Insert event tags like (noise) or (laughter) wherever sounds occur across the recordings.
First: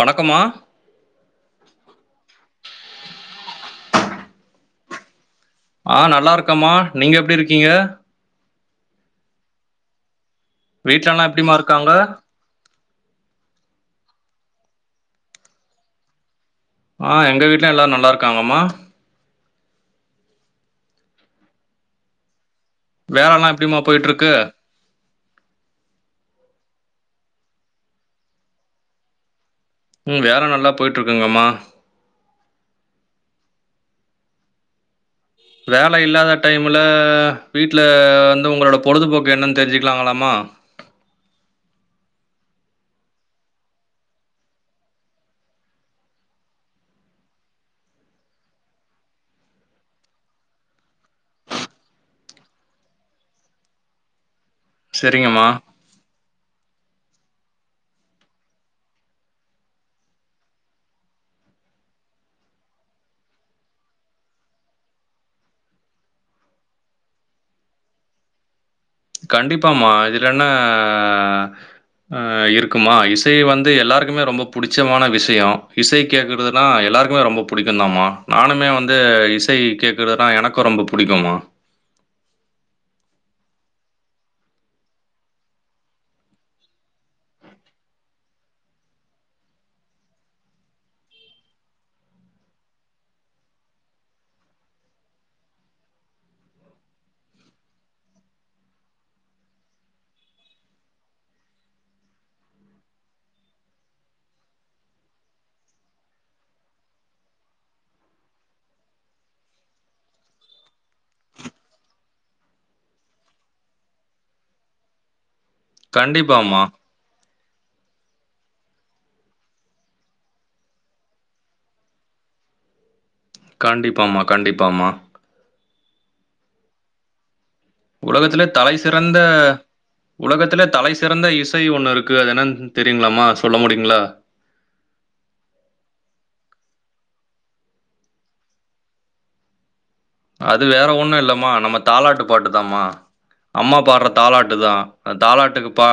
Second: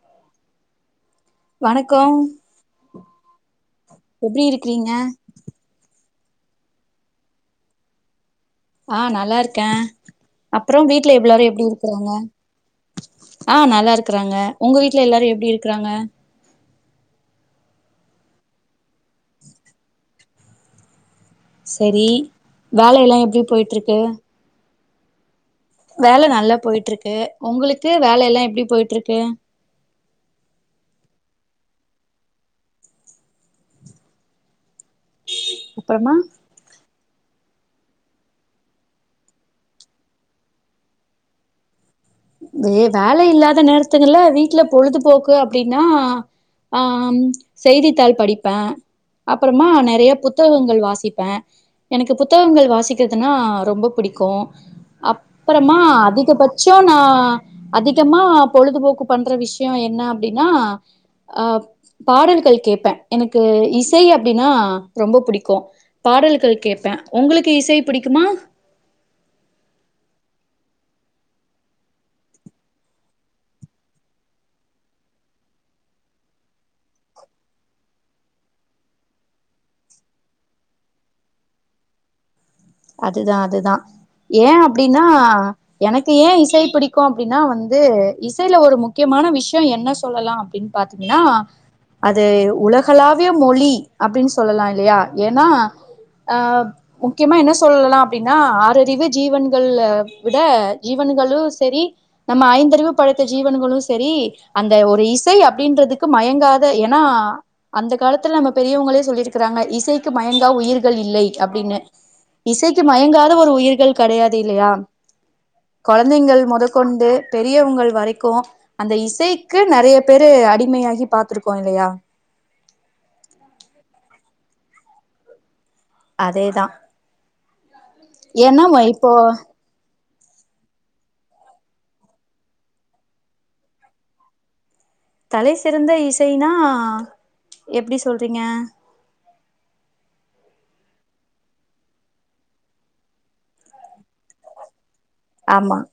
வணக்கமா வணக்கோ எப்டி இருக்றீங்க ஆ நல்லா இருக்கம்மா நீங்க எப்டி இருக்கீங்க ஆ நல்லாருக்கே அப்றொ வீட்ல வீட்லலாம் எவ்ளோரு எப்படிம்மா எப்டி இருக்காங்க இருக்குறாங்க ஆ நல்லாருக்குறாங்க ஒங்க வீட்ல எல்லாரு எப்டி இருக்றாங்க ஆ எங்க வீட்ல எல்லாரு நல்லாருக்காங்கம்மா உம் செரி வேல எல்லா எப்டி வேலைலாம் போயிட் எப்படிம்மா இருக்கு போயிட்டு வேல நல்லா போய்ட் இருக்கு ஒங்களுக்கு வேல எல்லா எப்டி போய்ட் இருக்கு ம் வேல நல்லா போய்ட்ருக்குங்கம்மா வேலை அப்றமா இல்லாத டைமுல வீட்ல வந்து உங்களோட பொழுதுபோக்கு என்னென் தெருஞ்சுக்கலாங்களாமா வே வேலை இல்லாத நேரத்துங்கல்ல வீட்ல பொழுதுபோக்கு அப்டின்னா ஆ ம் செய்தித்தாள் படிப்பே அப்பறமா நெறைய புத்தகங்கள் வாசிப்பே எனக்கு புத்தகங்கள் வாசிக்கிறதுன்னா ரொம்ப புடிக்கு சரிங்கம்மா அப்பறமா அதிகபட்சொ நா அதிகமா பொழுதுபோக்கு பண்ற விஷயோ என்ன அப்டின்னா அஹ் பாடல்கள் கேப்பே எனக்கு இசை அப்டின்னா ரொம்ப புடிக்கு பாடல்கள் கேப்பே ஒங்களுக்கு இசை புடிக்குமா கண்டிப்பா மா இதுல என்னா அ இருக்குமா இசை வந்து எல்லாருக்குமே ரொம்ப புடுச்சமான விஷயோ இசை கேக்குறதுனா எல்லாருக்குமே ரொம்ப புடிக்கு தமா நானுமே வந்து இசை கேக்குறதுனா எனக்கு ரொம்ப புடிக்குமா அதுதா அதுதா ஏ அப்டின்னா எனக்கு ஏ இசை பிடிக்கு அப்டின்னா வந்து இசையில ஒரு முக்யமான விஷ்யொ என்ன சொல்லலா அப்டின் பாத்திங்கன்னா அது உலகளாவிய மொழி அப்டின்னு சொல்லலா இல்லையா ஏன்னா அ முக்கியமா என்ன சொல்லலா அப்டின்னா ஆறறிவு ஜீவன்கல்ல விட ஜீவன்களு செரி நம்ம ஐந்தறிவு படைத்த ஜீவன்களு செரி அந்த ஒரு இசை அப்டின்றதுக்கு மயங்காத ஏன்னா அந்த காலத்துல நம்ம பெரியவுங்களே சொல்லிருக்கறாங்க இசைக்கு மயங்கா உயிர்கள் இல்லை அப்டின்னு இசைக்கு மயங்காத ஒரு உயிர்கள் கெடையாது இல்லையா கொழந்தைங்கள் கண்டிப்பாம்மா மொதக்கொண்டு பெரியவுங்கள் வரைக்கு அந்த இசைக்கு நெறைய பேரு அடிமையாகி பாத்துருக்கோ இல்லையா கண்டிப்பாம்மா கண்டிப்பாம்மா அதேதா உலகத்திலே ஏன்னா தலை இப்போ சிறந்த உலகத்துல தலை சிறந்த இசை ஒண்ணு இருக்கு அது என்னன்னு தெரியுங்களாமா சொல்ல முடியுங்களா தலை சிறந்த இசைனா எப்டி சொல்றீங்க அது வேற ஒண்ணு இல்லம்மா நம்ம தாலாட்டு பாட்டுதாமா அம்மா பாட்ற தாலாட்டுதா தாலாட்டுக்கு ஆமா பா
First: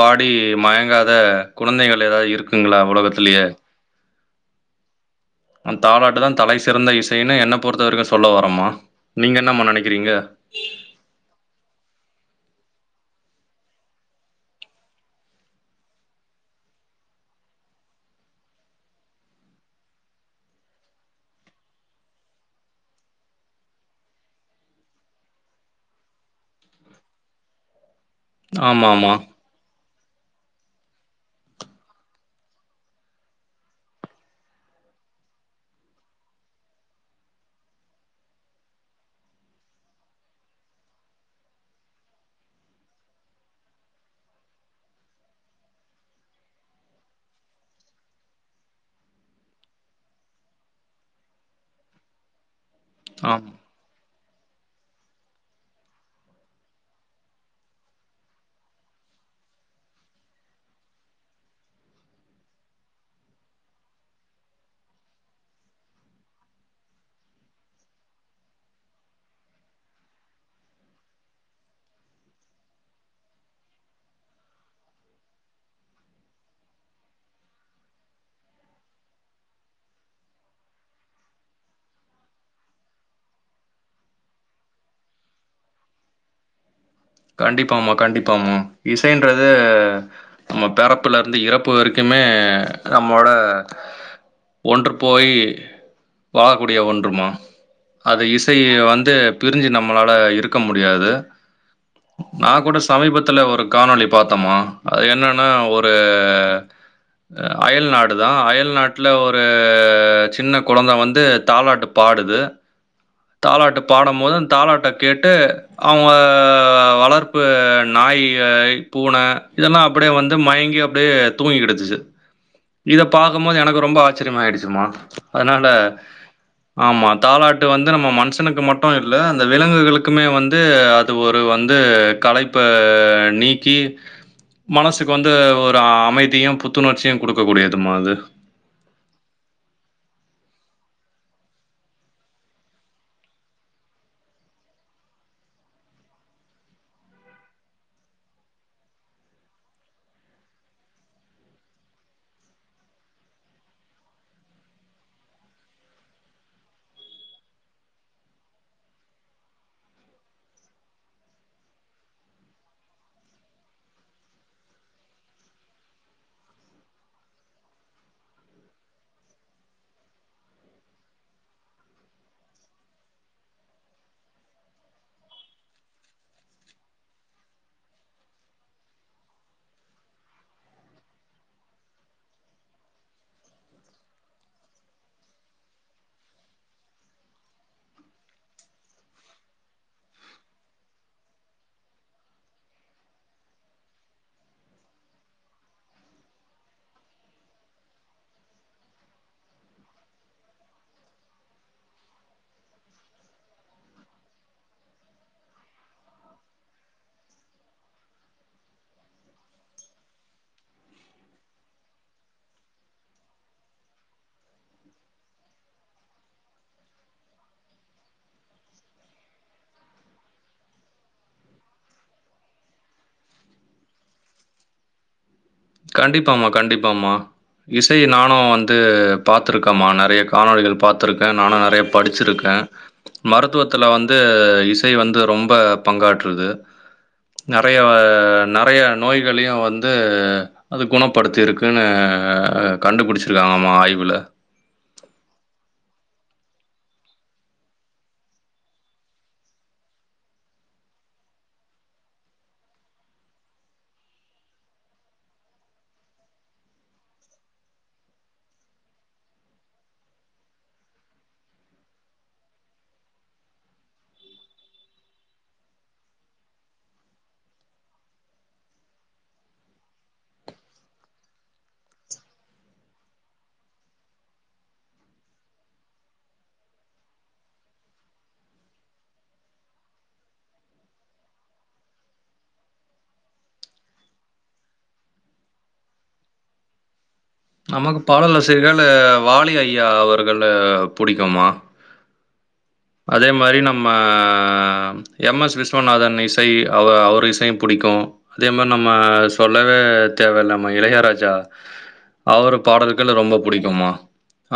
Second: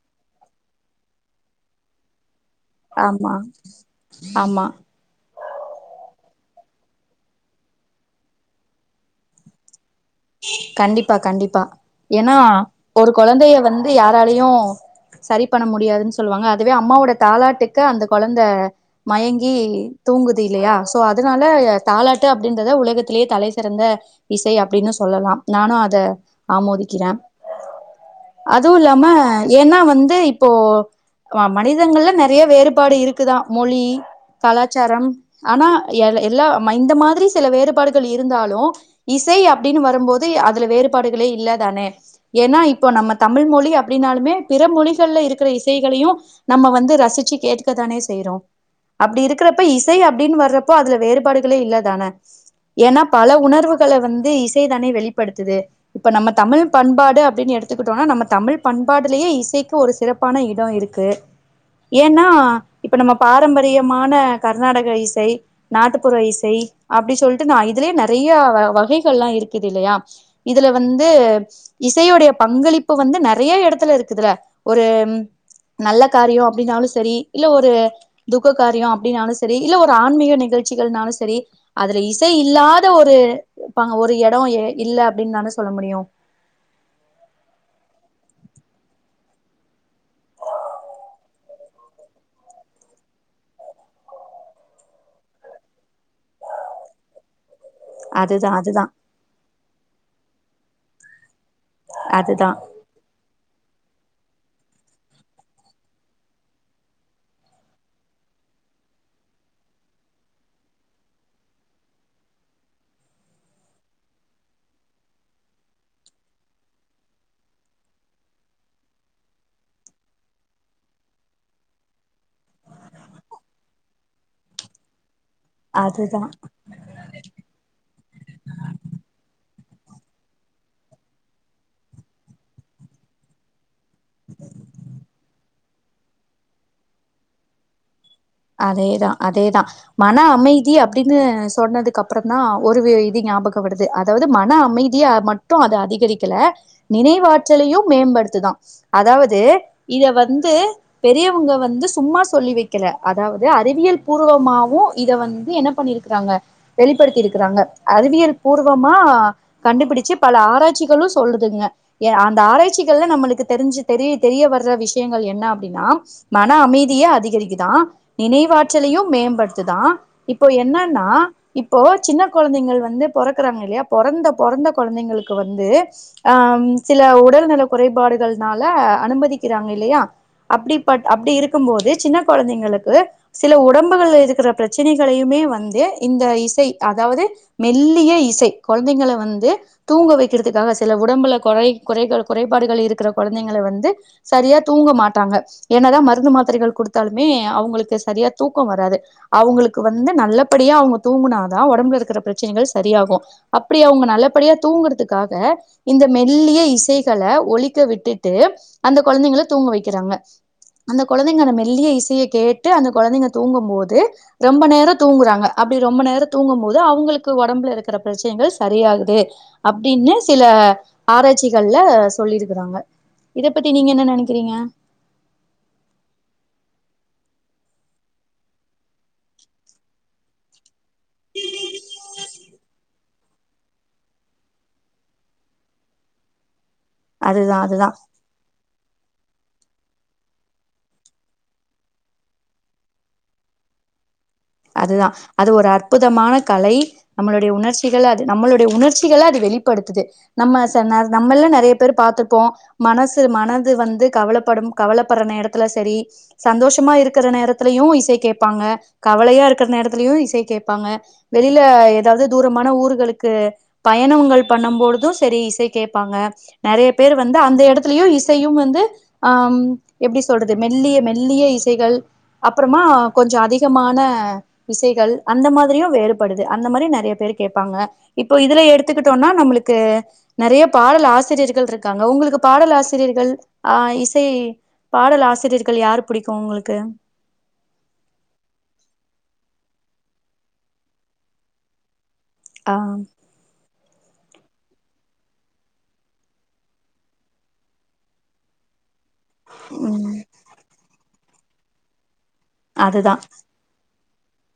பாடி மயங்காத குழந்தைகள் ஏதாவது இருக்கு இருக்குங்களா ஆமா உலகத்திலயே ஆமா அந்த தாளாட்டு தா தலை சிறந்த இசைன்னு என்ன பொறுத்தவரைக்கு சொல்ல வர ஆமா நீங்க என்னம்மா நெனைக்கிறீங்க கண்டிப்பா கண்டிப்பா ஏன்னா ஒரு கொழந்தைய வந்து யாராலையு சரி பண்ண முடியாதுன்னு சொல்லுவாங்க அதுவே அம்மாவோட தாளாட்டுக்கு அந்த கொழந்த மயங்கி தூங்குது இல்லையா சோ அதனால தாலாட்டு அப்டின்றத உலகத்திலேயே தலை சிறந்த இசை அப்டின்னு சொல்லலா நானு அத ஆமோதிக்கிறே அதுவு இல்லாம ஆமாமா. ஏன்னா வந்து இப்போ மனிதங்கள்ல நெறைய வேறுபாடு இருக்குதா மொழி கலாச்சாரம் ஆனா எ எல்லா இந்த மாதிரி சில வேறுபாடுகள் இருந்தாலு இசை அப்டின்னு வரும்போது அதுல வேறுபாடுகளே இல்லதானே ஏன்னா இப்போ நம்ம தமிழ் மொழி அப்டின்னாலுமே பிற மொழிகள்ல இருக்கிற இசைகளையு நம்ம வந்து ரசிச்சு கேட்டுக்கதானே செய்யறோ அப்டி இருக்குறப்ப இசை அப்டின் வர்றப்போ அதுல வேறுபாடுகளே இல்ல தான ஏன்னா பல ஆம். உணர்வுகள வந்து இசைதானே வெளிப்படுத்துது இப்ப நம்ம தமிழ் பண்பாடு அப்டின்னு எடுத்துக்கிட்டோமன்னா நம்ம தமிழ் பண்பாடுலேயே இசைக்கு ஒரு சிறப்பு பண இடோ இருக்கு ஏன்னா இப்ப நம்ம பாரம்பரியமான கர்நாடக இசை நாட்டுப்புற இசை அப்டி சொல்லிட்டு நா இதுலயே நெறைய வகைகள் எல்லா இருக்குது இல்லையா இதுல வந்து இசையுடைய பங்களிப்பு வந்து நெறைய எடத்துல இருக்குதுல ஒரு நல்ல காரியோ அப்டின்னாலு செரி இல்ல ஒரு துக்க காரியோ அப்டின்னாலு செரி இல்ல ஒரு ஆன்மீக நிகழ்ச்சிகள்னாலு செரி அதுல இசை இல்லாத ஒரு பாங்க ஒரு எடோ இல்ல அப்டின்னு தானே சொல்ல முடியு கண்டிப்பாமா கண்டிப்பாமா இசைன்றது நம்ம பிறப்புல இருந்து இறப்பு வரைக்குமே நம்மோட ஒன்று போய் வாழக்கூடிய ஒன்றுமா அது அதுதா இசைய அதுதா வந்து பிரிஞ்சு நம்மளால இருக்க முடியாது அதுதா நா கூட சமீபத்துல ஒரு காணொளி பாத்தோமா அது என்னன்னா ஒரு அயல் நாடு தா அயல்நாட்ல ஒரு சின்ன குழந்த வந்து தாலாட்டுப் பாடுது தாலாட்டு பாடும்போது அந்த தாலாட்ட கேட்டு அவங்க அ வளர்ப்பு நாய் பூனை இதெல்லா அப்படியே வந்து மயங்கி அப்டியே தூங்கிடுச்சு இத பாக்கும் போது எனக்கு ரொம்ப ஆச்சிரியமா ஆயிடுச்சுமா அதனால அதுதா ஆமா தாலாட்டு வந்து நம்ம மனுஷனுக்கு மட்டு இல்ல அந்த விலங்குகளுக்குமே வந்து அது ஒரு இது வந்து கலைப்ப நீக்கி மனசுக்கு வந்து ஒரு அமைதியு புத்துணர்ச்சியு கொடுக்க கூடியதுமா அது அதேதா அதேதா மன அமைதி அப்டின்னு சொன்னதுக்கு அப்றோ தா ஒரு இது ஞாபகோ வருது அ அதாவது மன அமைதிய மட்டு அது அதிகரிக்கல நினைவாற்றலையு மேம்படுத்துதா அதாவது இத வந்து பெரியவங்க வந்து சும்மா சொல்லி வைக்கல அதாவது அறிவியல் பூர்வமாவு இத வந்து என்ன பண்ணிருக்கறாங்க வெளிப்படுத்தி இருக்கிறாங்க அறிவியல் பூர்வமா கண்டுபிடிச்சு பல ஆராய்ச்சிகளும் சொல்லுதுங்க ஏ அந்த ஆராய்ச்சிகள்ல நம்மளுக்கு தெரிஞ்சு தெரிய தெரிய வர்ற விஷயங்கள் என்ன அப்டின்னா மன அமைதிய அதிகரிக்குதான் நினைவாற்றலையும் மேம்படுத்துதான் இப்போ என்னன்னா இப்போ சின்ன கொழந்தைங்கள் வந்து பொறக்குறாங்க இல்லையா பிறந்த பிறந்த கொழந்தைங்களுக்கு வந்து அ சில உடல் நல குறைபாடுகள்னால அனுமதிக்கிறாங்க இல்லையா அப்டி பட் அப்டி இருக்கும் போது சின்ன குழந்தங்களுக்கு து சில உடம்புகள் இருக்கிற பிரச்சனைகளையுமே வந்து இந்த இசை அதாவது மெல்லிய இசை குழந்தைங்கல வந்து தூங்க வைக்கிறதுக்காக சில உடம்புல குறை குறைகள் குறைபாடுகள் இருக்கிற கொழந்தைங்கள வந்து சரியா தூங்க மாட்டாங்க என்னதா மருந்து மாத்திரைகள் கொடுத்தாலுமே அவங்களுக்கு இங்க சரியா தூக்கம் வராது அவங்களுக்கு வந்து நல்லபடியா அவங்க தூங்குனாதா உடம்புல இருக்குற பிரச்சனகள் சரியாகு அப்டியா அவங்க நல்லபடியா தூங்குறதுக்காக இந்த மெல்லிய இசைக்கள ஒழிக்க விட்டுட்டு அந்த குழந்தங்கள தூங்க வைக்கிறாங்க அந்த கொழந்தைங்கந்த மெல்லிய இசையை கேட்டு அந்த கொழந்தைங்க தூங்கும் போது ரொம்ப நேரம் தூங்குறாங்க அப்டி ரொம்ப நேரம் தூங்கும் போது அவங்களுக்கு உடம்புல இருக்கிற பிரச்சனைகள் சரியாகுது அப்டின்னு சில ஆராய்ச்சிகள்ல சொல்லியிருக்கிறாங்க இத பத்தி நீங்க என்ன நெனைக்கிறீங்க கண்டிப்பாமா கண்டிப்பாமா இசைய நானும் வந்து பாத்தருக்கேம்மா நெறைய காணொலிகள் பாத்தருக்கேன் நானும் நெறைய படிச்சிருக்கேன் மருத்துவத்துல வந்து இசை வந்து ரொம்ப பங்காற்றுது அதுதா நெறைய அதுதா நெறைய நோய்களையும் வந்து அது குணப்படுத்தியிருக்குன்னு ஆ இருந்தது கண்டு பிடிச்சிருக்காங்கம்மா ஆய்வவுல்ல அதுதான் அது ஒரு அற்புதமான கலை நம்மளுடைய உணர்ச்சிகளை அது நம்மளுடைய உணர்ச்சிகளை அது வெளிப்படுத்துது நம்ம ச நம்மல்லாம் நெறைய பேரு பாத்துருப்போம் மனசு மனது வந்து கவலப்படும் கவலபட்ர நேரத்துல்ல சரி சந்தோஷமா இருக்குற நேரத்திலயையு இசை கேட்பாங்க க வலையா இருக்கிற நேரத்துலயும் இசை கேப்பாங்க வெளில ஏதாவது தூரமான ஊர்களுக்கு பயணங்கள் பண்ணும்பொழுதும் செரி இசை கேப்பாங்க நெறைய பேர் வந்து அந்த எடத்துலயும் இசையும் வந்து ம் எப்டி சொல்றது மெல்லிய மெல்லிய இசைகள் அப்றமா கொஞ்சம் அதிகமான அ விசைகள் அந்த மாதிரியு வேறுபடுது அந்த மாதிரயு நெறைய பேர் கேட்பாங்க இப்போ இதுல எடுத்துக்கிட்டோம்னா நம்மளுக்கு நெறைய பாடல் ஆசிரியர்கள் இருக்காங்க உங்களுக்கு பாடல் ஆசிரியர்கள் ஆ இசை பாடல் ஆசிரியர்கள் யார் புடிக்கும் உங்களுக்கு நமக்கு பாடல் ஆசிரியர்கள் வாலி ஐயா அவர்கள் புடிக்குமா ஆ அதே மாரி நம்ம எம் எஸ் விஸ்வநாதன் இசை அவ அவர் இசையும் புடிக்கும் அதே மாரி நம்ம சொல்லவே ம் தேவை இலாம இளையராஜா அவரு பாடலுகள்ல்ல அதுதா ரொம்ப புடிக்குமா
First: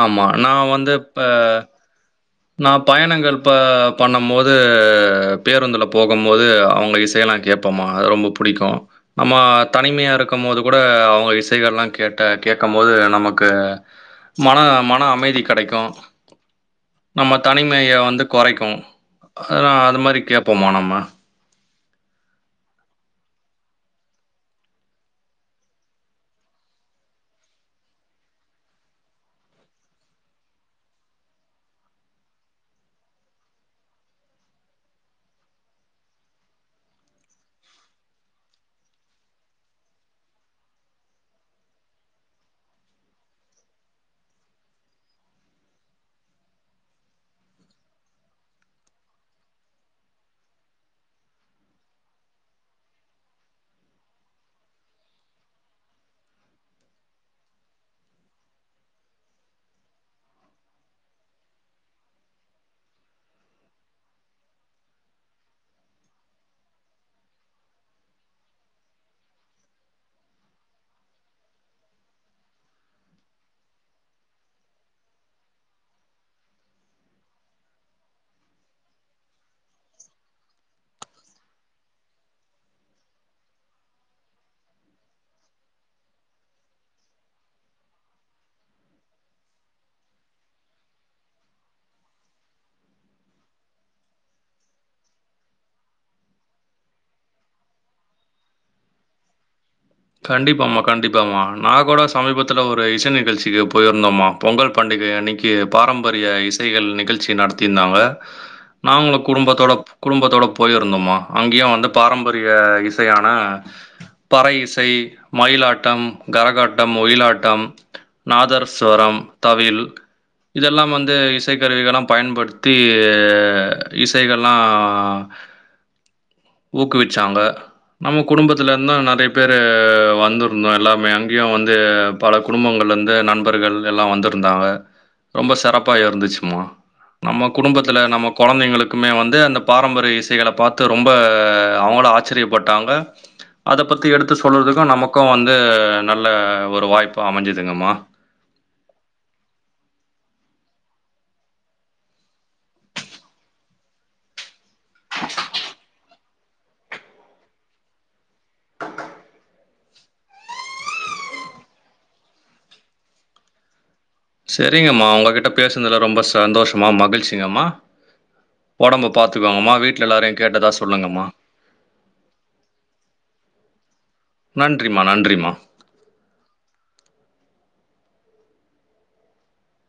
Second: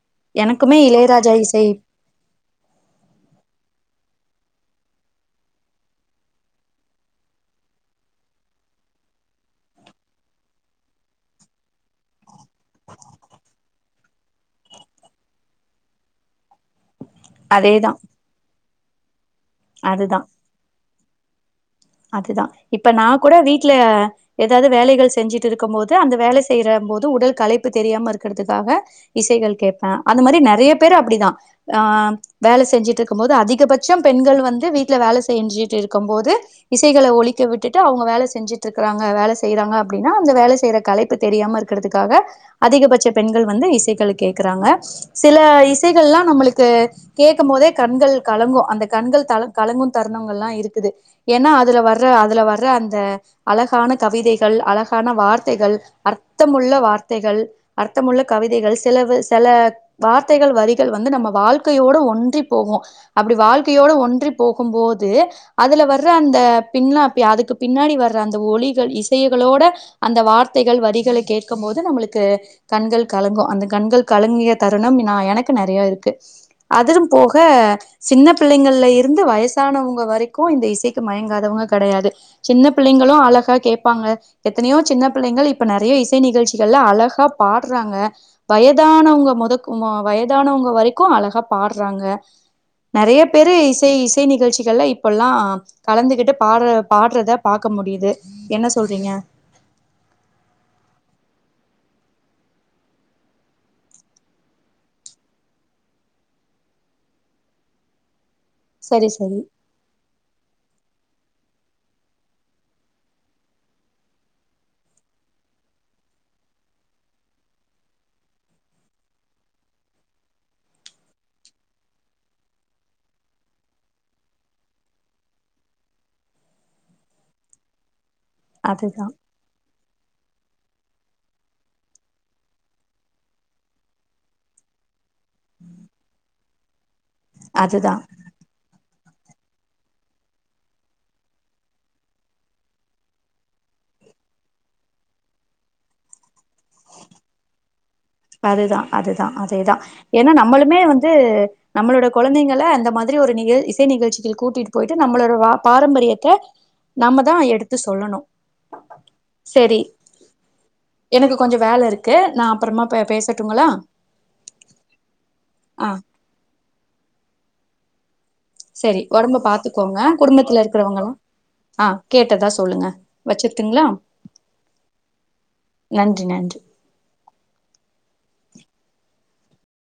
ஆமா நா எனக்குமே வந்துப்ப இளையராஜா இசை நா பயணங்கள் ப பண்ணும்போது பேருந்தில போகும்போது அவங்க இசையலாம் கேப்ப (unintelligible) அது ரொம்ப புடிக்கும் நம்ம தனிமையா இருக்கும் போது கூட அவங்க இசைகள்ல்லாம் கேட்டு க கேட்க போது நமக்கு மன மன அமைதி கிடைக்கு நம்ம தனிமைய அதேதா வந்து கொறைக்கு ஆ அந்த மாரி கேப்போமா நம்ம அது தா இப்ப நா கூட வீட்ல ஏதாவது வேலைகள் செஞ்சிட்டு இருக்கம் போது அந்த வேல செய்யுறம் போது உடல் களைப்பு தெரியாம இருக்கிறதுக்காக இசைகள் கேப்பே அந்த மாரி நெறைய பேரு அப்டிதா ஆ வேல செஞ்சிட்டு இருக்கு போது அதிகபச்சோ பெண்கள் வந்து வீட்ல வேல செஞ்சிட்டு இருக்கும் போது இசைகளை ஒலிக்க விட்டுட்டு அவுங்க வேல செஞ்சிட்டு இருக்குறாங்க வேல செய்றாங்க அப்டின்னா அந்த வேல செய்யுற களைப் ப்பு தெரியாம இருக்கிறதுக்காக அதிகபச்ச பெண்கள் வந்து இசைகள் கேக்குறாங்க சில இசைகள்லா நம்மளுக்கு கேக்க போதே கண்கள் கலங்கு அந்த கண்கள் த கலங்கு தருணங்கள்ல்லா இருக்குது ஏன்னா அதுல வர்ற அதுல வர்ற அந்த அழகான கவிதைகள் அழகான வார்த்தைகள் அர்த்தமுள்ள வார்த்தைகள் அர்த்தமுள்ள கவிதைகள் சிலவு செல வார்த்தைகள் வரிகள் வந்து நம்ம வாழ்க்கையோட ஒன்றி போகு அப்டி வாழ்க்கையோட ஒன்றி போகும்போது அதுல வர் வர்ற அந்த பின்லாப்பி அதுக்கு பின்னாடி வர்ற அந்த ஒலிகள் இசைகளோட அந்த வார்த்தைகள் வரிகளை கேட்கும் போது நம்மளுக்கு கண்கள் கலங்கு அந்த கண்கள் கலங்கிய தருணம் நா எனக்கு நெறையா இருக்கு அதிலு போக சின்ன பிள்ளைங்கள்ல இருந்து வயசானவங்க வரைக்கு இந்த இசை த்து மயங்காதவங்க கடையாது சின்ன பிள்ளைங்களு அழகா கேப்பாங்க எத்தனையோ சின்ன பிள்ளைங்கள் இப்ப நெறையா இசை நிகழ்ச்சிகள்ல அழகா பாடுறாங்க வயதானவங்க முதக்கோ வயதானவங்க வரைக்கு அழகா பாடுறாங்க நறைய பேரு இசை இசை நிகழ்ச்சிகள்ல இப்பல்லா கலந்துகிட்டு பாடுற பாடுறத பாக்க முடியுது என்ன சொல்றீங்க கண்டிப்பாமா கண்டிப்பாமா நா கூட சமீபத்துல ஒரு இசை நிகழ்ச்சிக்கு போய்ருந்தம்மா பொங்கல் பண்டிகை அன்னைக்கி பாரம்பரிய இசைகள் நிகழ்ச்சி நடத்தியிருந்தாங்க சரி நாங்களு சரி குடும்பத்தோடப் குடும்பத்தோட போய் இருந்தோம்மா அங்கயு வந்து பாரம்பரிய இசையான பறை இ சை மயிலாட்டம் கரகாட்டம் ஒயிலாட்டம் நாதர்ஸ்வரம் தவிழ் இதெல்லா வந்து இசைக்கருவிகலா பயன்படுத்தி இசைகள்லா ஊக்குவிச்சாங்க நம்ம குடும்பத்துல இருந்து அதுதா நறைய பேரு வந்துருந்தோ எல்லாமே அங்கயு வந்து பல குடும்பங்கள்லந்து நண்பர்கள் எல்லா வந்து இருந்தாங்க ரொம்ப சிறப்பா இரந்துச்சும்மா நம்ம அதுதா குடும்பத்துல நம்ம கொழந்தைங்களுக்குமே வந்து அந்த பாரம்பரிய இசைகளை பாத்து ரொம்ப அவுங்களு ஆச்சரியப்பட்டாங்க அத பத்தி எடுத்து சொல்றதுக்கு நமக்கு வந்து நல்ல ஒரு வாய்ப்பு அமஞ்சதுங்கம்மா அதுதா அதுதா அதேதா ஏன்னா நம்மளுமே வந்து நம்மளோட கொழந்தைங்கள அந்த மாதிரி ஒரு நிகழ் இசை நிகழ்ச்சிக்கு கூட்டிட் போய்ட்டு நம்மளோட வா பாரம்பரியத்த நம்மதா எடுத்து சொல்லணு செரி எனக்கு கொஞ்சோ வேல இருக்கு நா அப்றமா பே பேசட்டுங்களா செரிங்கம்மா உங்ககிட்ட ஆ பேசுனதுல ரொம்ப சந்தோஷம்மா மகிழ்ச்சிங்கம்மா செரி ஒடம்ப பாத்துக்கோங்கம்மா பாத்துக்கோங்க வீட்டுல எல்லாரையு குடும்பத்துல கேட்டதா இருக்கிறவங்களா சொல்லுங்கம்மா ஆ கேட்டதா சொல்லுங்க வச்சிரட்டுங்களா நன்றிமா நன்றிம்மா நன்றி நன்றி